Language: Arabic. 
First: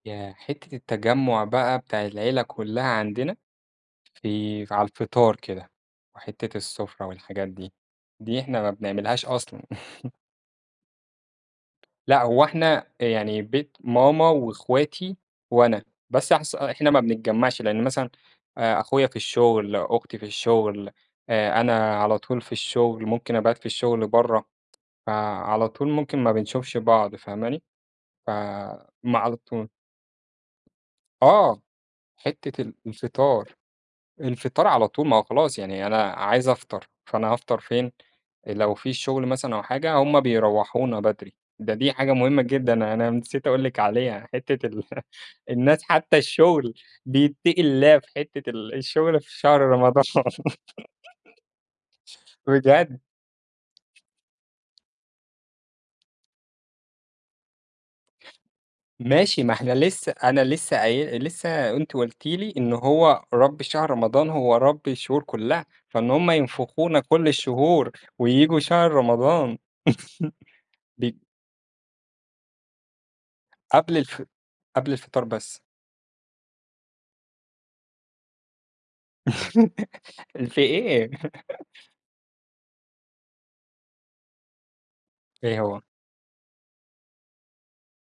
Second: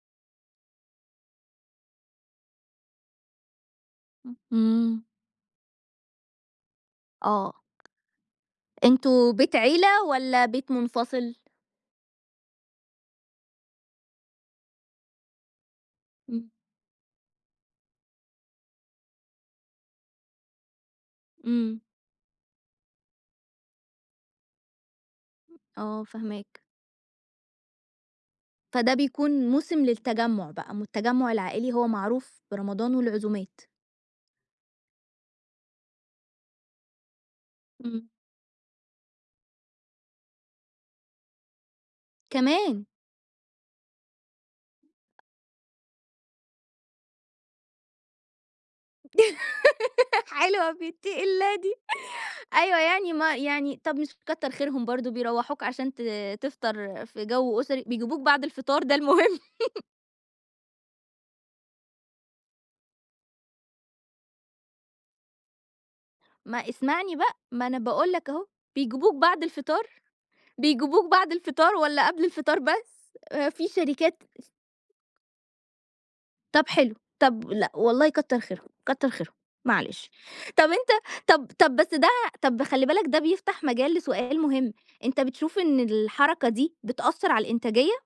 ياه، حتّة التجمع بقى بتاع العيلة كلها عندنا، [unintelligible] في على إمم. الفطار كده، وحتّة السُفرة والحاجات آه. دي. دي إحنا ما بنعملهاش أنتم بيت أصلًا. عيلة والّا بيت منفصل؟ لأ، هو إحنا يعني بيت ماما وأخواتي وأنا، بس إمم. أحس إحنا ما بنتجمعش لأن مثلًا آآ، أخويا في الشغل، أختي في الشغل، آآ، إمم. أنا على طول في الشغل، ممكن أبات في الشغل برا، فعلى طول آه، ممكن ما فاهماك. بنشوفش بعض فاهماني؟ فما فده بيكون على طول موسم للتجمع بقى م التجمع آه، العائلي هو معروف حتّة ال برمضان الفطار، والعزومات. الفطار على طول ما هو خلاص يعني أنا عايز أفطر، فأنا هافطر فين؟ إمم. آآ، لو في شغل مثلًا أو حاجة هُم بيروّحونا بدري، ده دي حاجة مهمة جدًا، كمان! أنا نسيت أقول لِك عليها. حتّة ال الناس حتى الشغل بيتقي الله في حتّة ال الشغل في شهر رمضان. حلوة بيتقي الله دي. أيوه، بجد. يعني ما يعني طَب، مش كتّر خيرهم برضه بيروّحوك عشان ت تفطر في جو أسري. بيجيبوك بعد الفطار ده المهم. ماشي ما إحنا لسه أنا لسه قاي لسه أنتِ قُلتِ لي إن هو رب شهر رمضان هو رب الشهور كلها، فإن هُم ما ينفخونا اسمعني كل بقى، ما أنا الشهور، باقُول لك أهو، وييجوا شهر بيجيبوك بعد رمضان الفطار؟ بيجيبوك بي بعد الفطار والّا قبل الفطار بس؟ في قبل الف شركات س قبل الفطار بس. طَب حلو. طَ لأ والله كتّر خيرهم، كتّر خيرهم، معلش. ال في طَب أنت إيه؟ طَب طَب بس ده طَب خلّي بالك ده بيفتح مجال لسؤال مهم، أنت بتشوف إيه إن هو؟ الحركة دي بتأثّر على الإنتاجية؟